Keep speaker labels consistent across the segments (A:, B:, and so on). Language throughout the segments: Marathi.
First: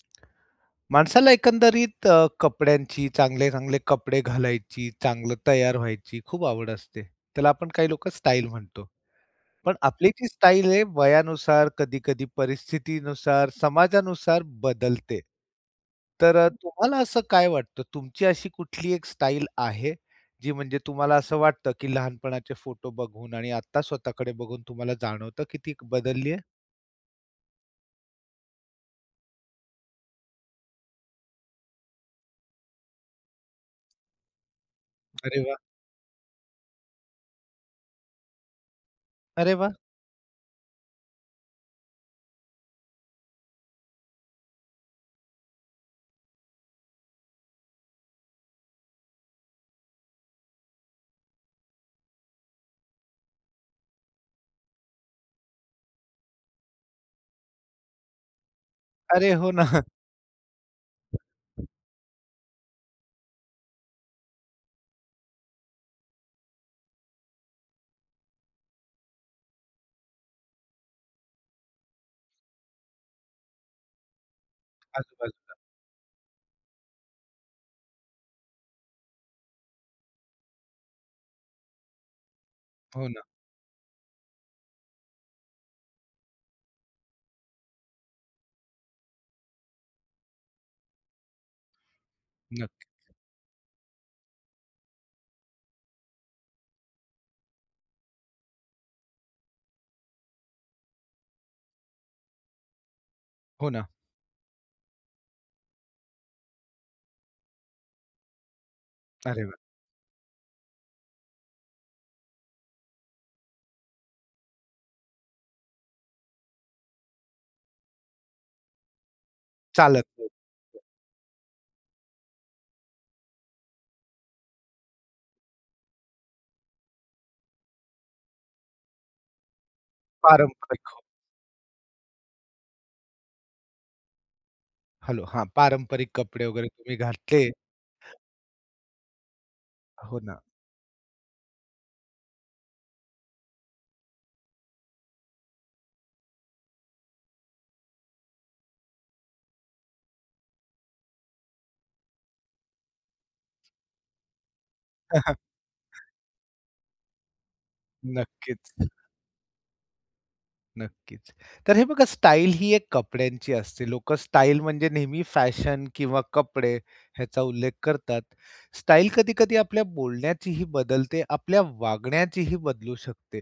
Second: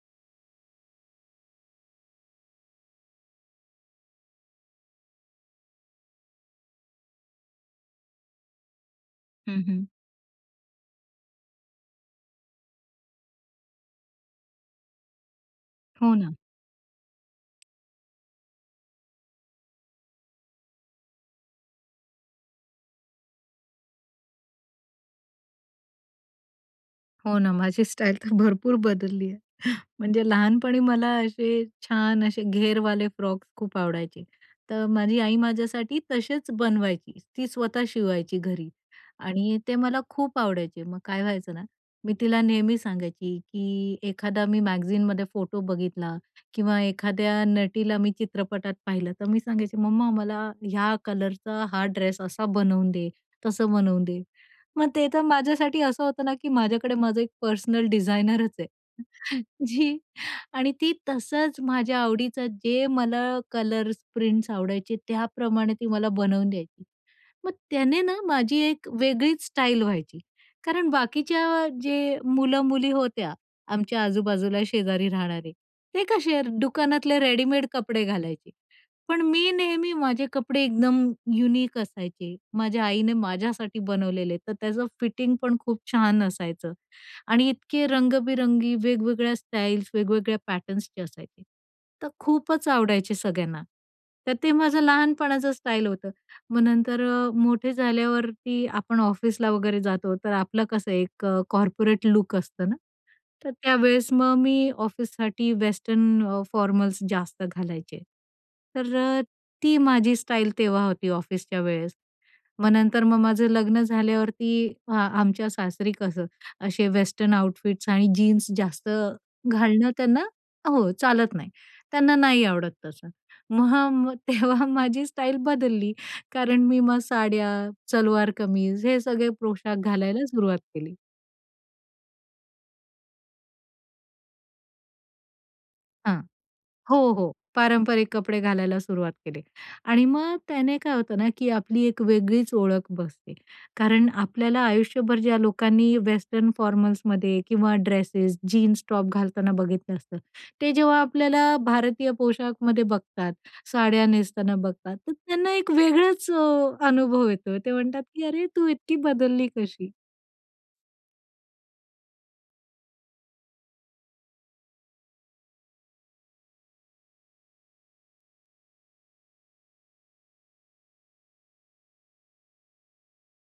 A: माणसाला एकंदरीत अ, कपड्यांची चांगले-चांगले कपडे घालायची, चांगलं तयार व्हायची, खूप आवड असते. त्याला आपण काही लोकं स्टाइल म्हणतो.
B: हं,
A: पण
B: हं.
A: आपली जी स्टाईल हे, वयानुसार कधी-कधी परिस्थितीनुसार, समाजानुसार बदलते.
B: हो ना.
A: तर अ, तुम्हाला असं काय वाटतं तुमची अशी कुठली एक स्टाइल आहे, जी म्हणजे तुम्हाला असं वाटतं की लहानपणाचे फोटो बघून आणि आत्ता स्वतःकडे बघून तुम्हाला जाणवतं की ती बदलली आहे?
B: हो ना. माझी स्टाईल तर भरपूर बदलली आहे. म्हणजे लहानपणी मला असे छान असे घेरवाले फ्रॉक्स खूप आवडायचे, तर माझी आई
A: अरे वाह!
B: माझ्यासाठी तसेच बनवायची, ती स्वतः शिवायची घरी
A: अरे
B: आणि
A: वाह!
B: ते मला खूप आवडायचे. मग काय व्हायचं ना, मी तिला नेहमी सांगायची की एखादा मी मॅगझीनमध्ये फोटो बघितला किंवा एखाद्या नटीला मी चित्रपटात पाहिलं, तर मी सांगायची, मम्मा मला ह्या कलरचा हा ड्रेस असा बनवून दे तसं बनवून दे, मग ते तर माझ्यासाठी असं होतं ना की माझ्याकडे माझं एक पर्सनल डिझायनरच आहे,
A: अरे! हो ना.
B: जी आणि ती तसंच माझ्या आवडीचं जे मला कलर्स प्रिंट्स आवडायचे, त्याप्रमाणे ती मला बनवून द्यायची. मग त्याने ना माझी एक वेगळीच स्टाईल व्हायची, कारण बाकीच्या जे मुलं-मुली होत्या आमच्या आजूबाजूला शेजारी राहणारे,
A: आजू-बाजूला.
B: ते कसे दुकानातले रेडीमेड कपडे घालायचे. पण मी नेहमी माझे कपडे एकदम युनिक असायचे. माझ्या
A: हो
B: आईने
A: ना.
B: माझ्यासाठी बनवलेले. तर त्याचं फिटिंग पण खूप छान असायचं आणि इतके रंग-बिरंगी वेगवेगळ्या स्टाईल्स, वेगवेगळ्या पॅटर्न्सचे असायचे. तर खूपच
A: नक्कीच.
B: आवडायचे सगळ्यांना, तर ते माझं लहानपणाचं स्टाईल होतं. मग नंतर अ, मोठे झाल्यावरती आपण ऑफिसला वगैरे जातो, तर आपलं कसं एक अ, कॉर्पोरेट लुक असतं ना, तर
A: हो ना.
B: त्यावेळेस मग मी ऑफिससाठी वेस्टर्न अ, फॉर्मल्स जास्त घालायचे, तर अ,
A: अरे वाह!
B: ती माझी स्टाईल तेव्हा होती ऑफिसच्या वेळेस. मग नंतर मग माझं लग्न झाल्यावरती हा आमच्या सासरी कसं असे वेस्टर्न आउटफिट्स आणि जीन्स जास्त घालणं
A: चालत
B: त्यांना
A: [unintelligible]
B: हो चालत नाही, त्यांना नाही आवडत तसं. मग, हां मग तेव्हा माझी स्टाईल बदलली कारण मी मग साड्या, सलवार कमीज हे सगळे पोशाख घालायला सुरुवात
A: पारंपरिक.
B: केली.
A: हो. हॅलो, हां, पारंपरिक
B: हां.
A: कपडे वगैरे तुम्ही
B: हो, हो,
A: घातले.
B: पारंपरिक कपडे घालायला सुरुवात केली आणि
A: हो
B: मग
A: ना.
B: त्याने काय होतं ना, की आपली एक वेगळीच ओळख बसते, कारण आपल्याला आयुष्यभर ज्या लोकांनी वेस्टर्न फॉर्मल्समध्ये किंवा ड्रेसेस, जीन्स टॉप घालताना बघितलं असतं, ते जेव्हा आपल्याला भारतीय पोशाखमध्ये बघतात, साड्या नेसताना बघतात, तर त्यांना एक वेगळंच अ, अनुभव येतो, ते म्हणतात की "अरे, तू
A: नक्कीच.
B: इतकी बदलली कशी?"
A: नक्कीच, तर हे बघा, स्टाइल ही एक कपड्यांची असते. लोकं स्टाईल म्हणजे नेहमी फॅशन किंवा कपडे ह्याचा उल्लेख करतात. स्टाईल कधी-कधी आपल्या बोलण्याचीही बदलते, आपल्या वागण्याचीही बदलू शकते.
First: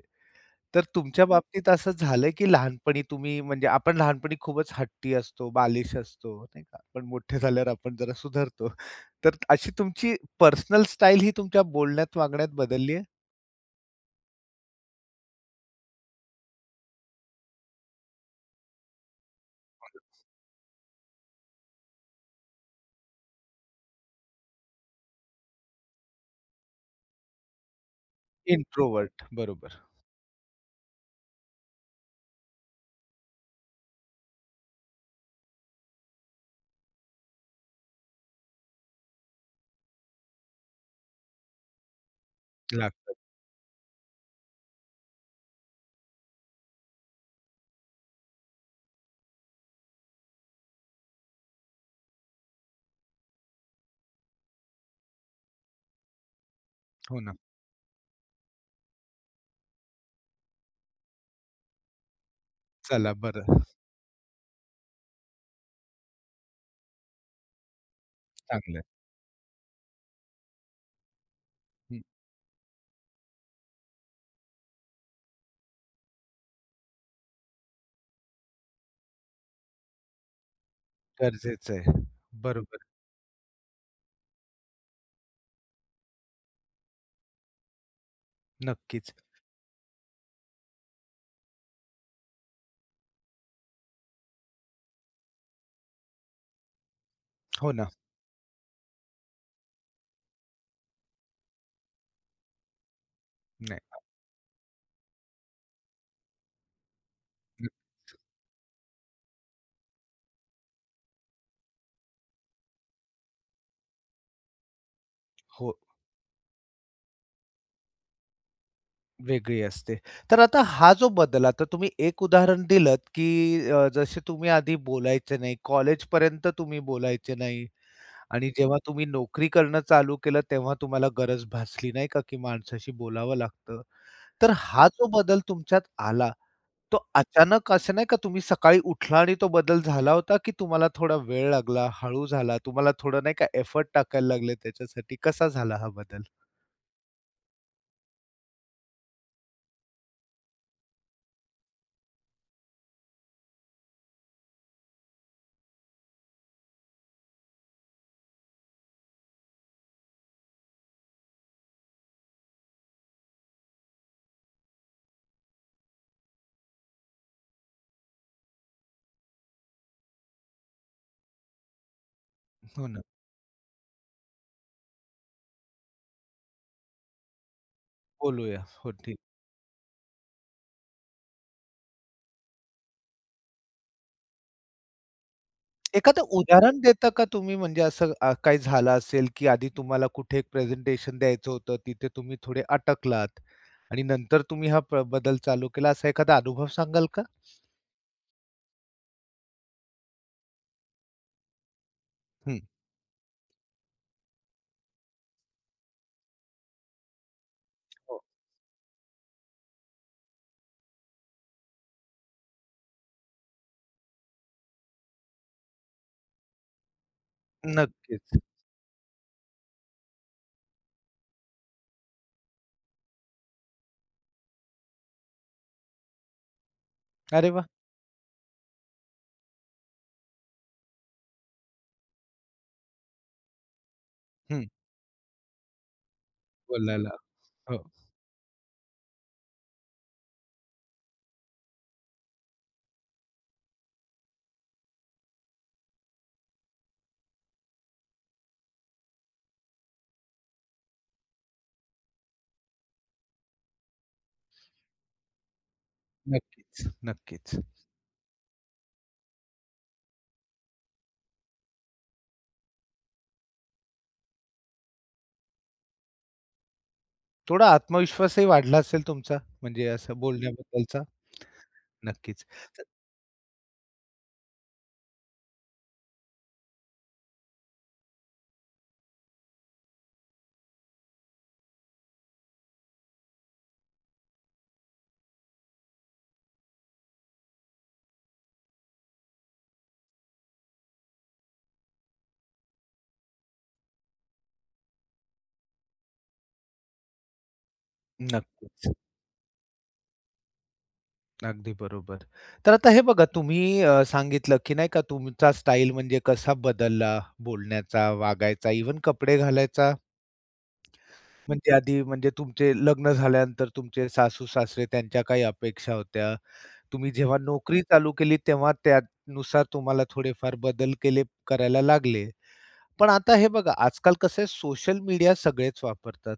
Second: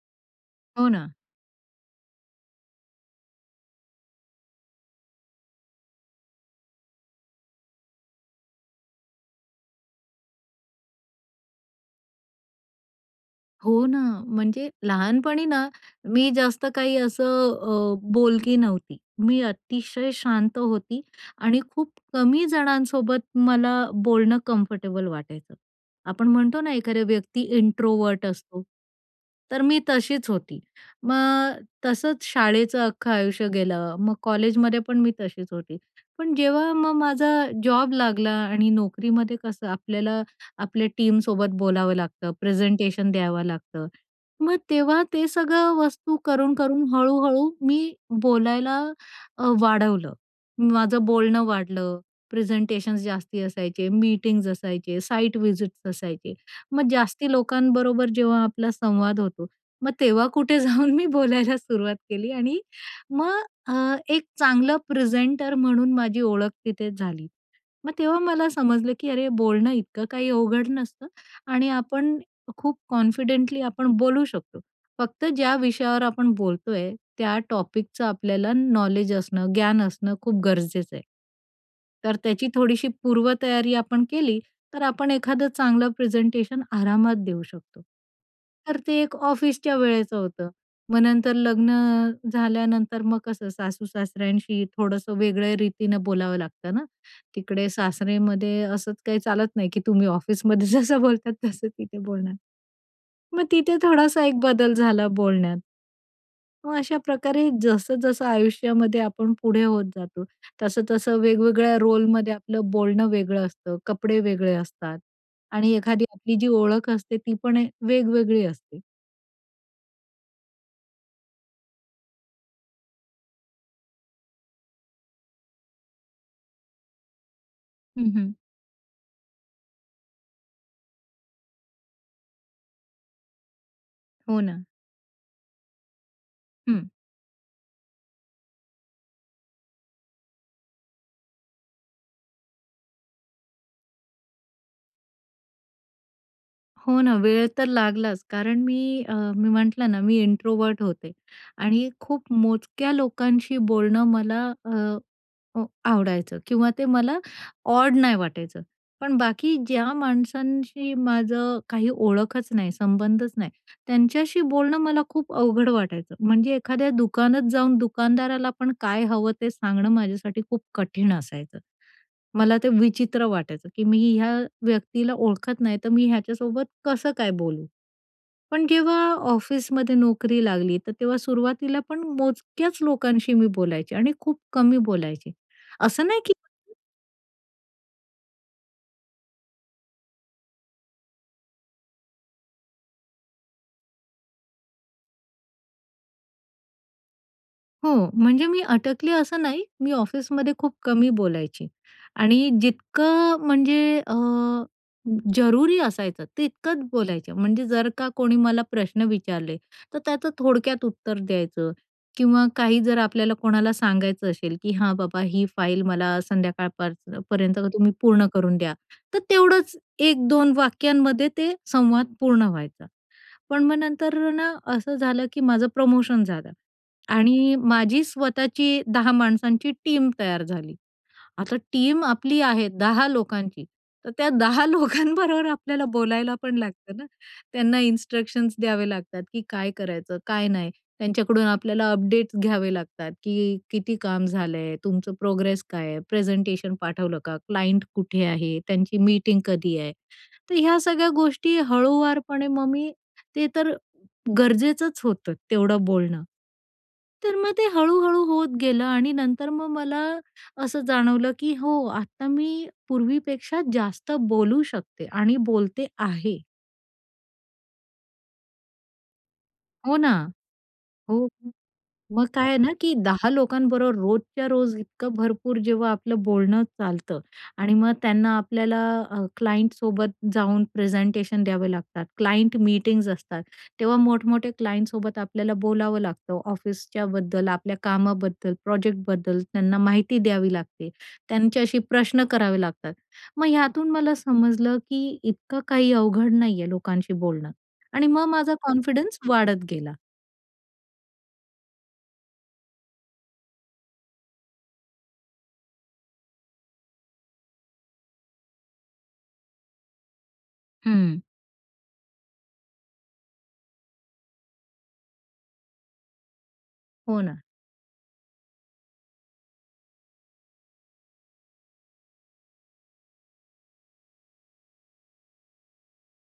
A: तर
B: हो ना.
A: तुमच्या बाबतीत असं झालं की लहानपणी तुम्ही, म्हणजे आपण लहानपणी खूपच हट्टी असतो, बालिश असतो, नाही का, पण मोठे झाल्यावर आपण जरा सुधारतो, तर अशी तुमची पर्सनल स्टाइल ही तुमच्या बोलण्यात, वागण्यात बदलली आहे?
B: हो ना. म्हणजे लहानपणी ना, मी जास्त काही असं अ, बोलकी नव्हती, मी अतिशय शांत होती आणि खूप कमी जणांसोबत मला बोलणं कम्फर्टेबल वाटायचं. आपण म्हणतो ना, एखाद्या व्यक्ती इंट्रोवर्ट असतो,
A: इंट्रोवर्ट.
B: तर मी
A: बरोबर.
B: तशीच होती. मग तसंच शाळेचं अख्खं आयुष्य गेलं, मग कॉलेजमध्ये पण मी तशीच होती. पण जेव्हा मग माझा जॉब लागला आणि नोकरीमध्ये कसं, आपल्याला आपल्या टीमसोबत बोलावं लागतं, प्रेझेंटेशन
A: लागतात.
B: द्यावं लागतं, मग तेव्हा ते सगळं वस्तू करून-करून हळू-हळू मी बोलायला अ, वाढवलं, माझं बोलणं वाढलं, प्रेझेंटेशन्स जास्ती असायचे, मीटिंग्ज असायचे, साईट व्हिजिट्स असायचे, मग
A: हो
B: जास्ती
A: ना.
B: लोकांबरोबर जेव्हा आपला संवाद होतो, मग तेव्हा कुठे जाऊन मी बोलायला सुरुवात केली आणि
A: चला,
B: मग
A: बरं.
B: अ, एक चांगलं प्रेझेंटर म्हणून माझी ओळख तिथे झाली, मग तेव्हा मला
A: चांगल आहे.
B: समजलं की अरे, बोलणं इतकं काही अवघड नसतं आणि
A: हं.
B: आपण खूप कॉन्फिडेंटली आपण बोलू शकतो. फक्त ज्या विषयावर आपण बोलतोय, त्या टॉपिकच आपल्याला नॉलेज असणं, ज्ञान असणं खूप गरजेचं आहे.
A: गरजेचं आहे.
B: तर त्याची
A: बरोबर.
B: थोडीशी पूर्वतयारी आपण केली, तर आपण एखादं चांगलं प्रेझेंटेशन आरामात देऊ शकतो. तर ते
A: नक्कीच.
B: एक ऑफिसच्या वेळेचं होतं. मग नंतर लग्न झाल्यानंतर, मग कसं सासू-सासऱ्यांशी थोडंसं वेगळ्या रीतीनं बोलावं लागतं ना, तिकडे
A: हो ना.
B: सासऱेमध्ये असंच काही चालत नाही, की तुम्ही ऑफिसमध्ये जसं बोलतात, तसं तिथे बोलणार. मग तिथे
A: नाही.
B: थोडासा एक बदल झाला बोलण्यात. मग अशा प्रकारे
A: हं.
B: जसं-जसं आयुष्यामध्ये आपण पुढे होत जातो, तसं-तसं वेगवेगळ्या रोलमध्ये आपलं बोलणं वेगळं असतं, कपडे वेगळे असतात आणि
A: हो.
B: एखादी आपली जी ओळख असते, ती पण वेगवेगळी असते.
A: वेगळी असते. तर आता हा जो बदल आता तुम्ही एक उदाहरण दिलंत, की अ, जसे तुम्ही आधी बोलायचे नाही, कॉलेजपर्यंत तुम्ही बोलायचे नाही
B: हं, हं.
A: आणि जेव्हा तुम्ही नोकरी करणं चालू केलं तेव्हा तुम्हाला गरज भासली नाही का, की माणसाशी बोलावं लागतं.
B: हो,
A: तर
B: ना.
A: हा जो बदल तुमच्यात आला
B: हं.
A: तो अचानक असं नाही का, तुम्ही सकाळी उठला आणि तो बदल झाला होता, की तुम्हाला थोडा वेळ लागला, हळू झाला, तुम्हाला थोडं नाही का एफर्ट टाकायला लागले त्याच्यासाठी? कसा झाला हा बदल?
B: हो, ना. वेळ तर लागलाच. कारण मी, अ, मी म्हटलं ना, मी इंट्रोव्हर्ट होते. आणि खूप मोजक्या लोकांशी बोलणं मला अ, आवडायचं किंवा ते मला ऑड नाही वाटायचं. पण बाकी ज्या माणसांशी माझं काही ओळखच नाही, संबंधच नाही, त्यांच्याशी बोलणं मला खूप अवघड वाटायचं. म्हणजे एखाद्या दुकानात जाऊन दुकानदाराला पण काय हवं? ते सांगणं माझ्यासाठी खूप कठीण असायचं. मला ते
A: हो, ना.
B: विचित्र वाटायचं, की "मी ह्या व्यक्तीला ओळखत नाही, तर मी ह्याच्यासोबत कसं काय बोलू?"
A: बोलूया
B: पण
A: हो
B: जेव्हा
A: ठि
B: ऑफिसमध्ये नोकरी लागली तर तेव्हा सुरुवातीला पण मोजक्याच लोकांशी मी बोलायचे आणि खूप कमी बोलायचे. असं नाही
A: एखादं
B: की
A: उदाहरण देता का तुम्ही? म्हणजे असं अ, काही झालं असेल की आधी तुम्हाला कुठे एक प्रेझेंटेशन द्यायचं होतं तिथे तुम्ही थोडे अटकलात आणि नंतर तुम्ही हा प्र बदल चालू केला, असा एखादा अनुभव सांगाल का?
B: हो, म्हणजे मी अटकली असं नाही. मी ऑफिसमध्ये खूप कमी बोलायची आणि
A: हं.
B: जितकं म्हणजे अ, जरुरी असायचं तितकंच बोलायचं. म्हणजे जर का
A: हो.
B: कोणी मला प्रश्न विचारले तर त्याचं थोडक्यात उत्तर द्यायचं किंवा काही जर आपल्याला कोणाला सांगायचं असेल, की "हां, बाबा, ही फाईल मला संध्याकाळपर्यं पर्यंत तुम्ही पूर्ण
A: नक्कीच.
B: करून द्या." तर तेवढंच 1-2 वाक्यांमध्ये ते संवाद पूर्ण व्हायचा. पण मग नंतर ना असं झालं, की माझं प्रमोशन झालं.
A: अरे
B: आणि
A: वाह!
B: माझी स्वतःची 10 माणसांची टीम तयार झाली. आता टीम आपली आहे, 10 लोकांची. तर त्या
A: हं.
B: 10 लोकांबरोबर आपल्याला बोलायला पण लागतं ना,
A: बोलायला,
B: त्यांना
A: हो.
B: इन्स्ट्रक्शन्स द्यावे लागतात की काय करायचं? काय नाही? त्यांच्याकडून आपल्याला अपडेट्स घ्यावे लागतात, की "किती काम झालं आहे? तुमचं प्रोग्रेस काय आहे? प्रेझेंटेशन पाठवलं का? क्लाइंट कुठे आहे? त्यांची मीटिंग कधी आहे?" तर ह्या सगळ्या गोष्टी हळुवारपणे मग मी, ते तर गरजेचंच होतं तेवढं बोलणं.
A: नक्कीच,
B: तर मग
A: नक्कीच.
B: ते हळू-हळू होत गेलं आणि नंतर मग मला असं जाणवलं, की "हो, आत्ता मी पूर्वीपेक्षा जास्त बोलू शकते आणि बोलते आहे."
A: थोडा आत्मविश्वासही वाढला असेल तुमचा, म्हणजे
B: हो ना.
A: असं बोलण्याबद्दलचा?
B: हो. मग
A: नक्कीच.
B: काय आहे ना, की 10 लोकांबरोबर रोजच्या रोज इतकं भरपूर जेव्हा आपलं बोलणं चालतं आणि मग त्यांना आपल्याला अ, क्लायंटसोबत जाऊन प्रेझेंटेशन द्यावे लागतात, क्लायंट मीटिंग्ज असतात, तेव्हा मोठमोठ्या क्लायंटसोबत आपल्याला बोलावं लागतं, ऑफिसच्याबद्दल, आपल्या कामाबद्दल, प्रोजेक्टबद्दल, त्यांना माहिती द्यावी लागते. त्यांच्याशी प्रश्न करावे लागतात. मग ह्यातून मला समजलं, की इतकं काही अवघड नाही आहे लोकांशी बोलणं. आणि मग माझा
A: नक्कीच.
B: कॉन्फिडन्स वाढत गेला.
A: अगदी बरोबर. तर आता हे बघा, तुम्ही अ, सांगितलं, की नाही का, तुमचा स्टाइल म्हणजे कसा बदलला, बोलण्याचा, वागायचा, इव्हन कपडे घालायचा.
B: हं.
A: म्हणजे आधी, म्हणजे तुमचे लग्न झाल्यानंतर तुमचे सासू-सासरे त्यांच्या काही अपेक्षा होत्या. तुम्ही
B: हो,
A: जेव्हा
B: ना.
A: नोकरी चालू केलीत, तेव्हा त्यानुसार तुम्हाला थोडेफार बदल केले करायला लागले. पण आता हे बघा, आजकाल कसं आहे, सोशल मीडिया सगळेच वापरतात.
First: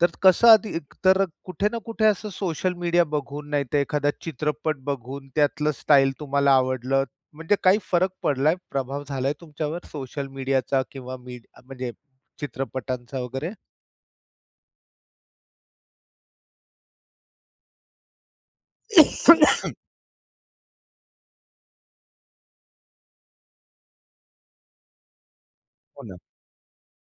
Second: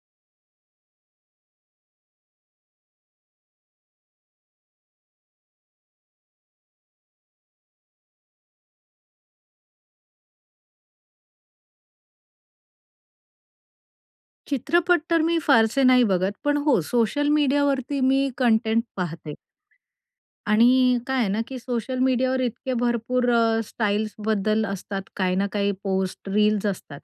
A: तर कसं, आधी एकतर कुठे ना कुठे असं सोशल मीडिया बघून, नाहीतर एखादा चित्रपट बघून, त्यातलं स्टाईल तुम्हाला आवडलं, म्हणजे काही फरक पडलाय, प्रभाव झालाय तुमच्यावर सोशल मीडियाचा? किंवा मीड म्हणजे चित्रपटांचा वगैरे?
B: चित्रपट तर मी फारसे नाही बघत, पण हो, सोशल मीडियावरती मी कंटेंट पाहते. आणि काय आहे ना, की सोशल मीडियावर इतके भरपूर अ, स्टाईल्स बद्दल असतात, काही ना काही
A: हो ना.
B: पोस्ट, रील्स असतात,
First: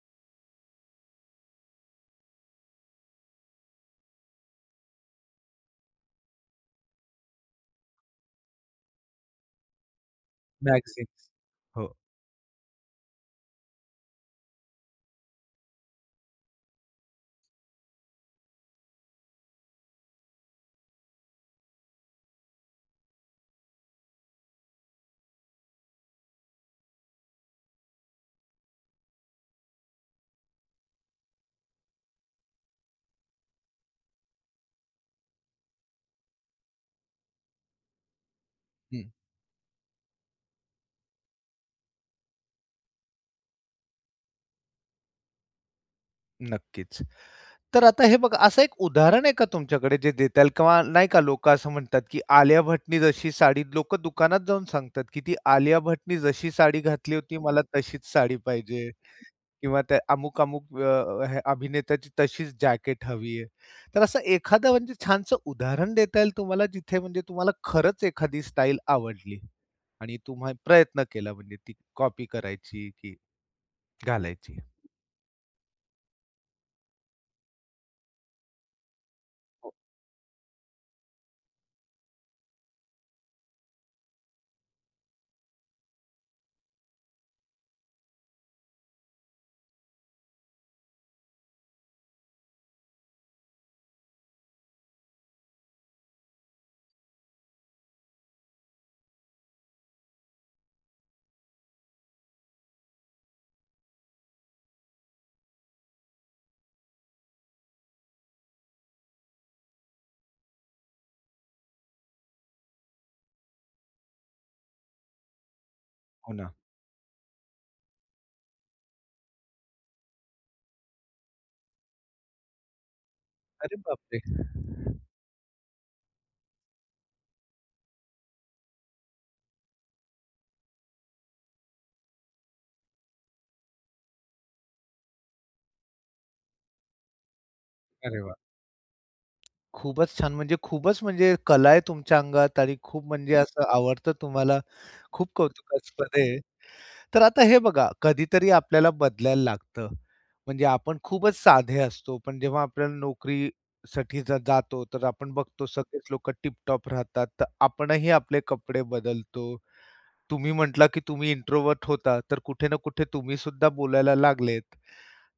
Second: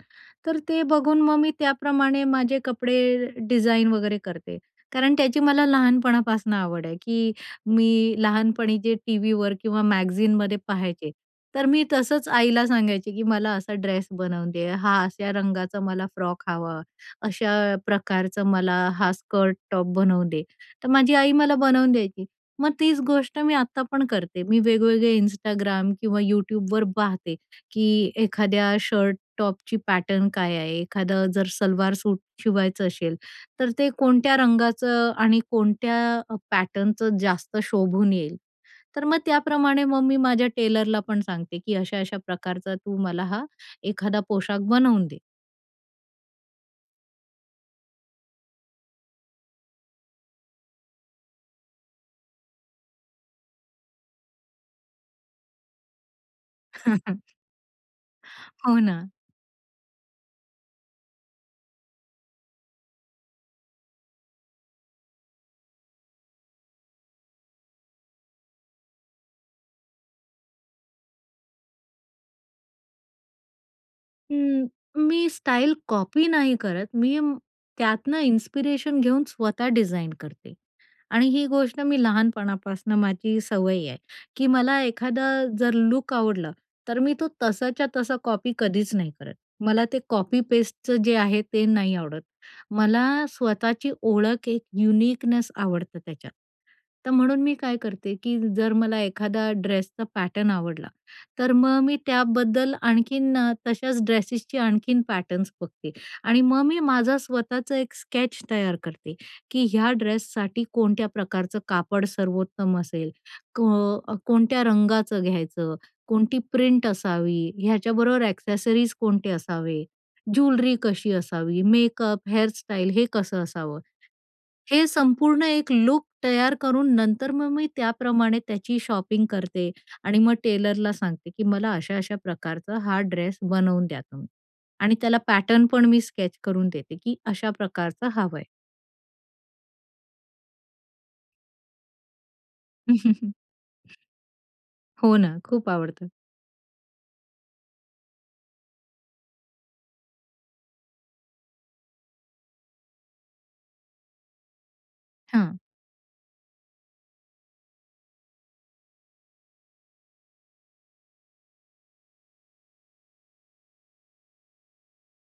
B: तर ते बघून मग मी त्याप्रमाणे माझे कपडे डिझाईन वगैरे करते, कारण त्याची मला लहानपणापासून आवड आहे, की मी लहानपणी जे टीव्हीवर किंवा मॅगझिनमध्ये पाहायचे,
A: मॅगझिनस,
B: तर मी
A: हो.
B: तसंच आईला सांगायचे, की "मला असा ड्रेस बनवून दे, हा अशा रंगाचा मला फ्रॉक हवा, अशा प्रकारचं मला हा स्कर्ट, टॉप बनवून दे, तर माझी आई मला बनवून द्यायची, मग तीच गोष्ट मी आता पण करते, मी वेगवेगळे Instagram किंवा YouTubeवर पाहते, की एखाद्या शर्ट टॉपची पॅटर्न काय आहे, एखादं जर सलवार सूट शिवायचं असेल, तर ते कोणत्या रंगाचं आणि कोणत्या पॅटर्नचं जास्त शोभून येईल. तर
A: हं.
B: मग त्याप्रमाणे मग मी माझ्या टेलरला पण सांगते, की अशा-अशा प्रकारचा तू मला हा एखादा पोशाख बनवून दे.
A: नक्कीच, तर आता हे बघा, असं एक उदाहरण आहे का तुमच्याकडे, जे देता येईल किंवा नाही का, लोकं असं म्हणतात, की आलिया भट्टने जशी साडी लोकं दुकानात जाऊन सांगतात, की ती आलिया भट्टने जशी साडी घातली होती, मला तशीच साडी
B: हो
A: पाहिजे
B: ना.
A: किंवा त्या अमुक-अमुक अ, अ, अभिनेत्याची तशीच जॅकेट हवी आहे, तर असं एखादं, म्हणजे छानसं उदाहरण देता येईल तुम्हाला, जिथे म्हणजे तुम्हाला खरंच एखादी स्टाईल आवडली आणि तुम्हा प्रयत्न केला, म्हणजे ती कॉपी करायची, की घालायची?
B: हं. मी स्टाईल कॉपी नाही करत, मी त्यातनं इन्स्पिरेशन घेऊन स्वतः
A: हो.
B: डिझाईन करते आणि ही गोष्ट मी लहानपणापासनं माझी सवय आहे, की मला एखादं जर लूक आवडलं, तर मी तो तसाच्या तसा कॉपी कधीच नाही करत. मला ते कॉपी पेस्टचं जे आहे, ते नाही आवडत. मला स्वतःची ओळख, एक युनिकनेस आवडतं त्याच्यात, तर म्हणून मी काय करते, की जर मला एखादा ड्रेसचा पॅटर्न आवडला, तर मग मी त्याबद्दल आणखीन तशाच ड्रेसेसची आणखीन पॅटर्न्स बघते आणि मग मी माझा स्वतःचं एक स्केच तयार करते, की ह्या ड्रेससाठी कोणत्या प्रकारचं कापड सर्वोत्तम असेल, क कोणत्या रंगाचं घ्यायचं,
A: हो
B: कोणती
A: ना.
B: प्रिंट असावी, ह्याच्याबरोबर ॲक्सेसरीज कोणते असावे, ज्वेलरी कशी असावी, मेकअप, हेअर स्टाईल, हे कसं
A: अरे,
B: असावं,
A: बाप रे!
B: हे संपूर्ण एक लूक तयार करून, नंतर मग मी त्याप्रमाणे त्याची शॉपिंग करते आणि मग टेलरला सांगते, की मला अशा अशा प्रकारचा हा ड्रेस बनवून द्या तुम्ही. आणि त्याला पॅटर्न पण मी स्केच करून देते, की अशा प्रकारचं
A: अरे वाह!
B: हवं आहे.
A: खूपच छान, म्हणजे खूपच म्हणजे कला आहे तुमच्या अंगात आणि खूप म्हणजे असं आवडतं तुम्हाला.
B: हो
A: खूप
B: ना. खूप
A: कौतुकास्पद
B: आवडतं.
A: आहे. तर आता हे बघा कधीतरी आपल्याला बदलायला लागतं, म्हणजे आपण खूपच साधे असतो पण जेव्हा आपल्याला नोकरीसाठी जर जातो, तर आपण
B: हां.
A: बघतो सगळेच लोकं टिप-टॉप राहतात, तर आपणही आपले कपडे बदलतो. तुम्ही म्हटला की तुम्ही इंट्रोवर्ट होता तर कुठे ना कुठे तुम्हीसुद्धा बोलायला लागलेत,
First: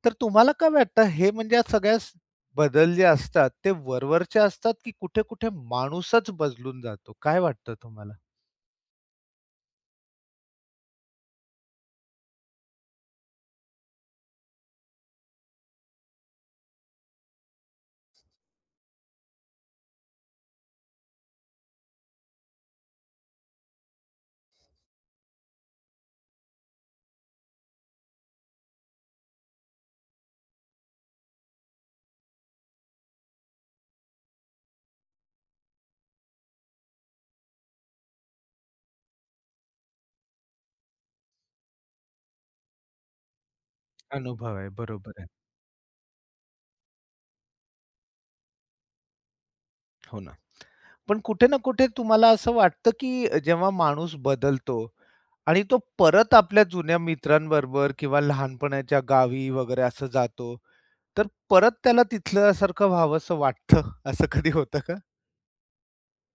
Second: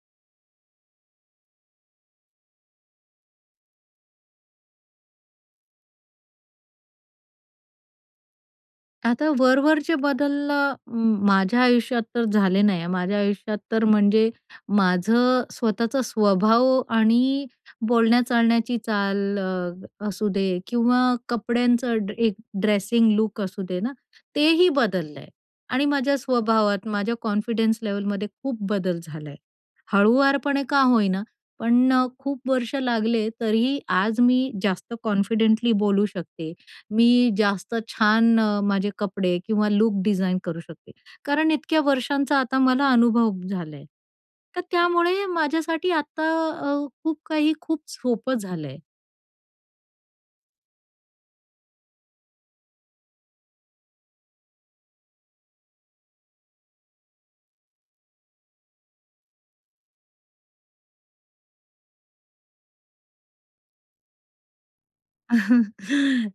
A: तर तुम्हाला काय वाटतं, हे म्हणजे या सगळ्या बदल जे असतात ते वर-वरचे असतात, की कुठे-कुठे माणूसच बदलून जातो. काय वाटतं तुम्हाला?
B: आता वर-वरचे बदल माझ्या आयुष्यात तर झाले नाही, माझ्या आयुष्यात तर म्हणजे माझं स्वतःचा स्वभाव आणि बोलण्या-चालण्याची चाल अ, असू दे किंवा कपड्यांचं एक ड्रेसिंग लूक असू दे ना. तेही बदललंय आणि माझ्या स्वभावात माझ्या कॉन्फिडन्स लेव्हलमध्ये खूप बदल झालाय. हळुवारपणे का होईना पण खूप वर्ष लागले, तरीही आज मी जास्त कॉन्फिडेंटली बोलू शकते, मी जास्त छान अ, माझे कपडे किंवा लूक डिझाईन करू शकते. कारण इतक्या वर्षांचा आता मला अनुभव झाला आहे,
A: अनुभव
B: तर
A: आहे. बरोबर
B: त्यामुळे
A: आहे.
B: माझ्यासाठी आता अ, खूप काही खूप सोपं झालं आहे.
A: हो ना. पण कुठे ना कुठे तुम्हाला असं वाटतं, की जेव्हा माणूस बदलतो आणि तो परत आपल्या जुन्या मित्रांबरोबर किंवा लहानपणाच्या गावी वगैरे असं जातो, तर परत त्याला तिथल्यासारखं व्हावंस वाटतं असं कधी होतं का?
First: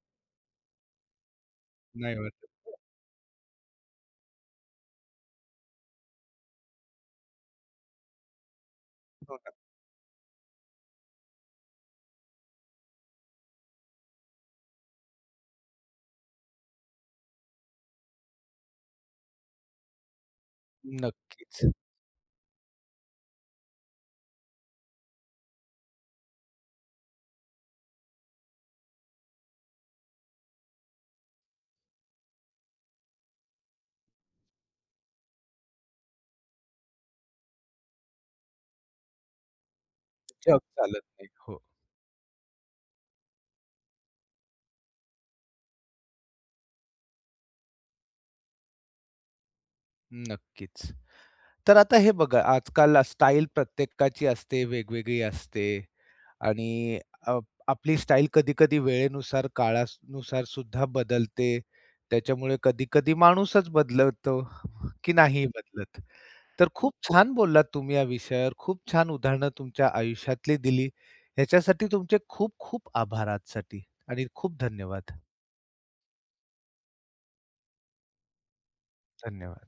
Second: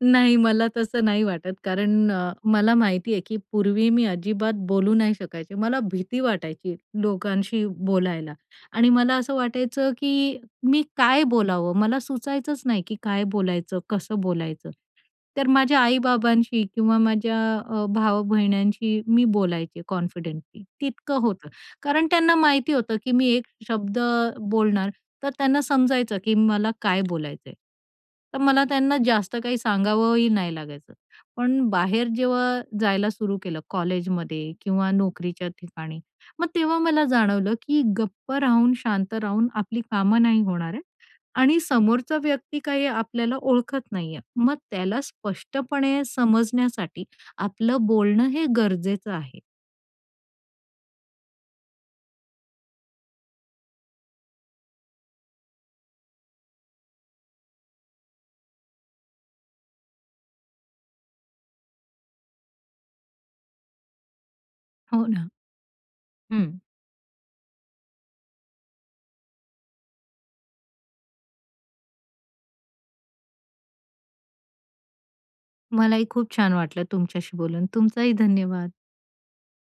B: नाही, मला तसं नाही वाटत, कारण
A: नाही
B: अ,
A: वाटत.
B: मला
A: [unintelligible]
B: माहिती आहे की पूर्वी मी अजिबात बोलू नाही शकायचे. मला भीती वाटायची लोकांशी बोलायला आणि मला असं
A: हो ना?
B: वाटायचं, की मी काय बोलावं, मला सुचायचंच नाही की काय बोलायचं, कसं बोलायचं. तर माझ्या आई-बाबांशी किंवा माझ्या अ, भाव-बहिण्यांशी मी बोलायचे कॉन्फिडेंटली तितकं होतं.
A: नक्कीच.
B: कारण त्यांना माहिती होतं की मी एक शब्द बोलणार तर त्यांना समजायचं, की मला काय बोलायचं आहे, तर मला त्यांना जास्त काही सांगावंही नाही लागायचं. पण बाहेर जेव्हा जायला सुरू केलं, कॉलेजमध्ये किंवा नोकरीच्या ठिकाणी, मग तेव्हा मला जाणवलं की गप्प राहून, शांत राहून आपली कामं नाही
A: जग
B: होणार आहे
A: चालत नाही,
B: आणि
A: हो.
B: समोरचा व्यक्ती काही आपल्याला ओळखत नाही आहे, मग त्याला स्पष्टपणे समजण्यासाठी आपलं बोलणं हे गरजेचं आहे.
A: नक्कीच. तर आता हे बघा आजकाल स्टाईल प्रत्येकाची असते, वेगवेगळी असते आणि अप आपली स्टाईल कधी-कधी वेळेनुसार काळानुसारसुद्धा बदलते. त्याच्यामुळे कधी-कधी माणूसच बदलवतो,
B: हो
A: की
B: ना.
A: नाही बदलत.
B: हं.
A: तर खूप छान बोललात तुम्ही या विषयावर, खूप छान उदाहरणं तुमच्या आयुष्यातली दिली, याच्यासाठी तुमचे खूप खूप आभार आजसाठी आणि खूप धन्यवाद.
B: मलाही खूप छान वाटलं तुमच्याशी बोलून. तुमचाही धन्यवाद.
A: धन्यवाद.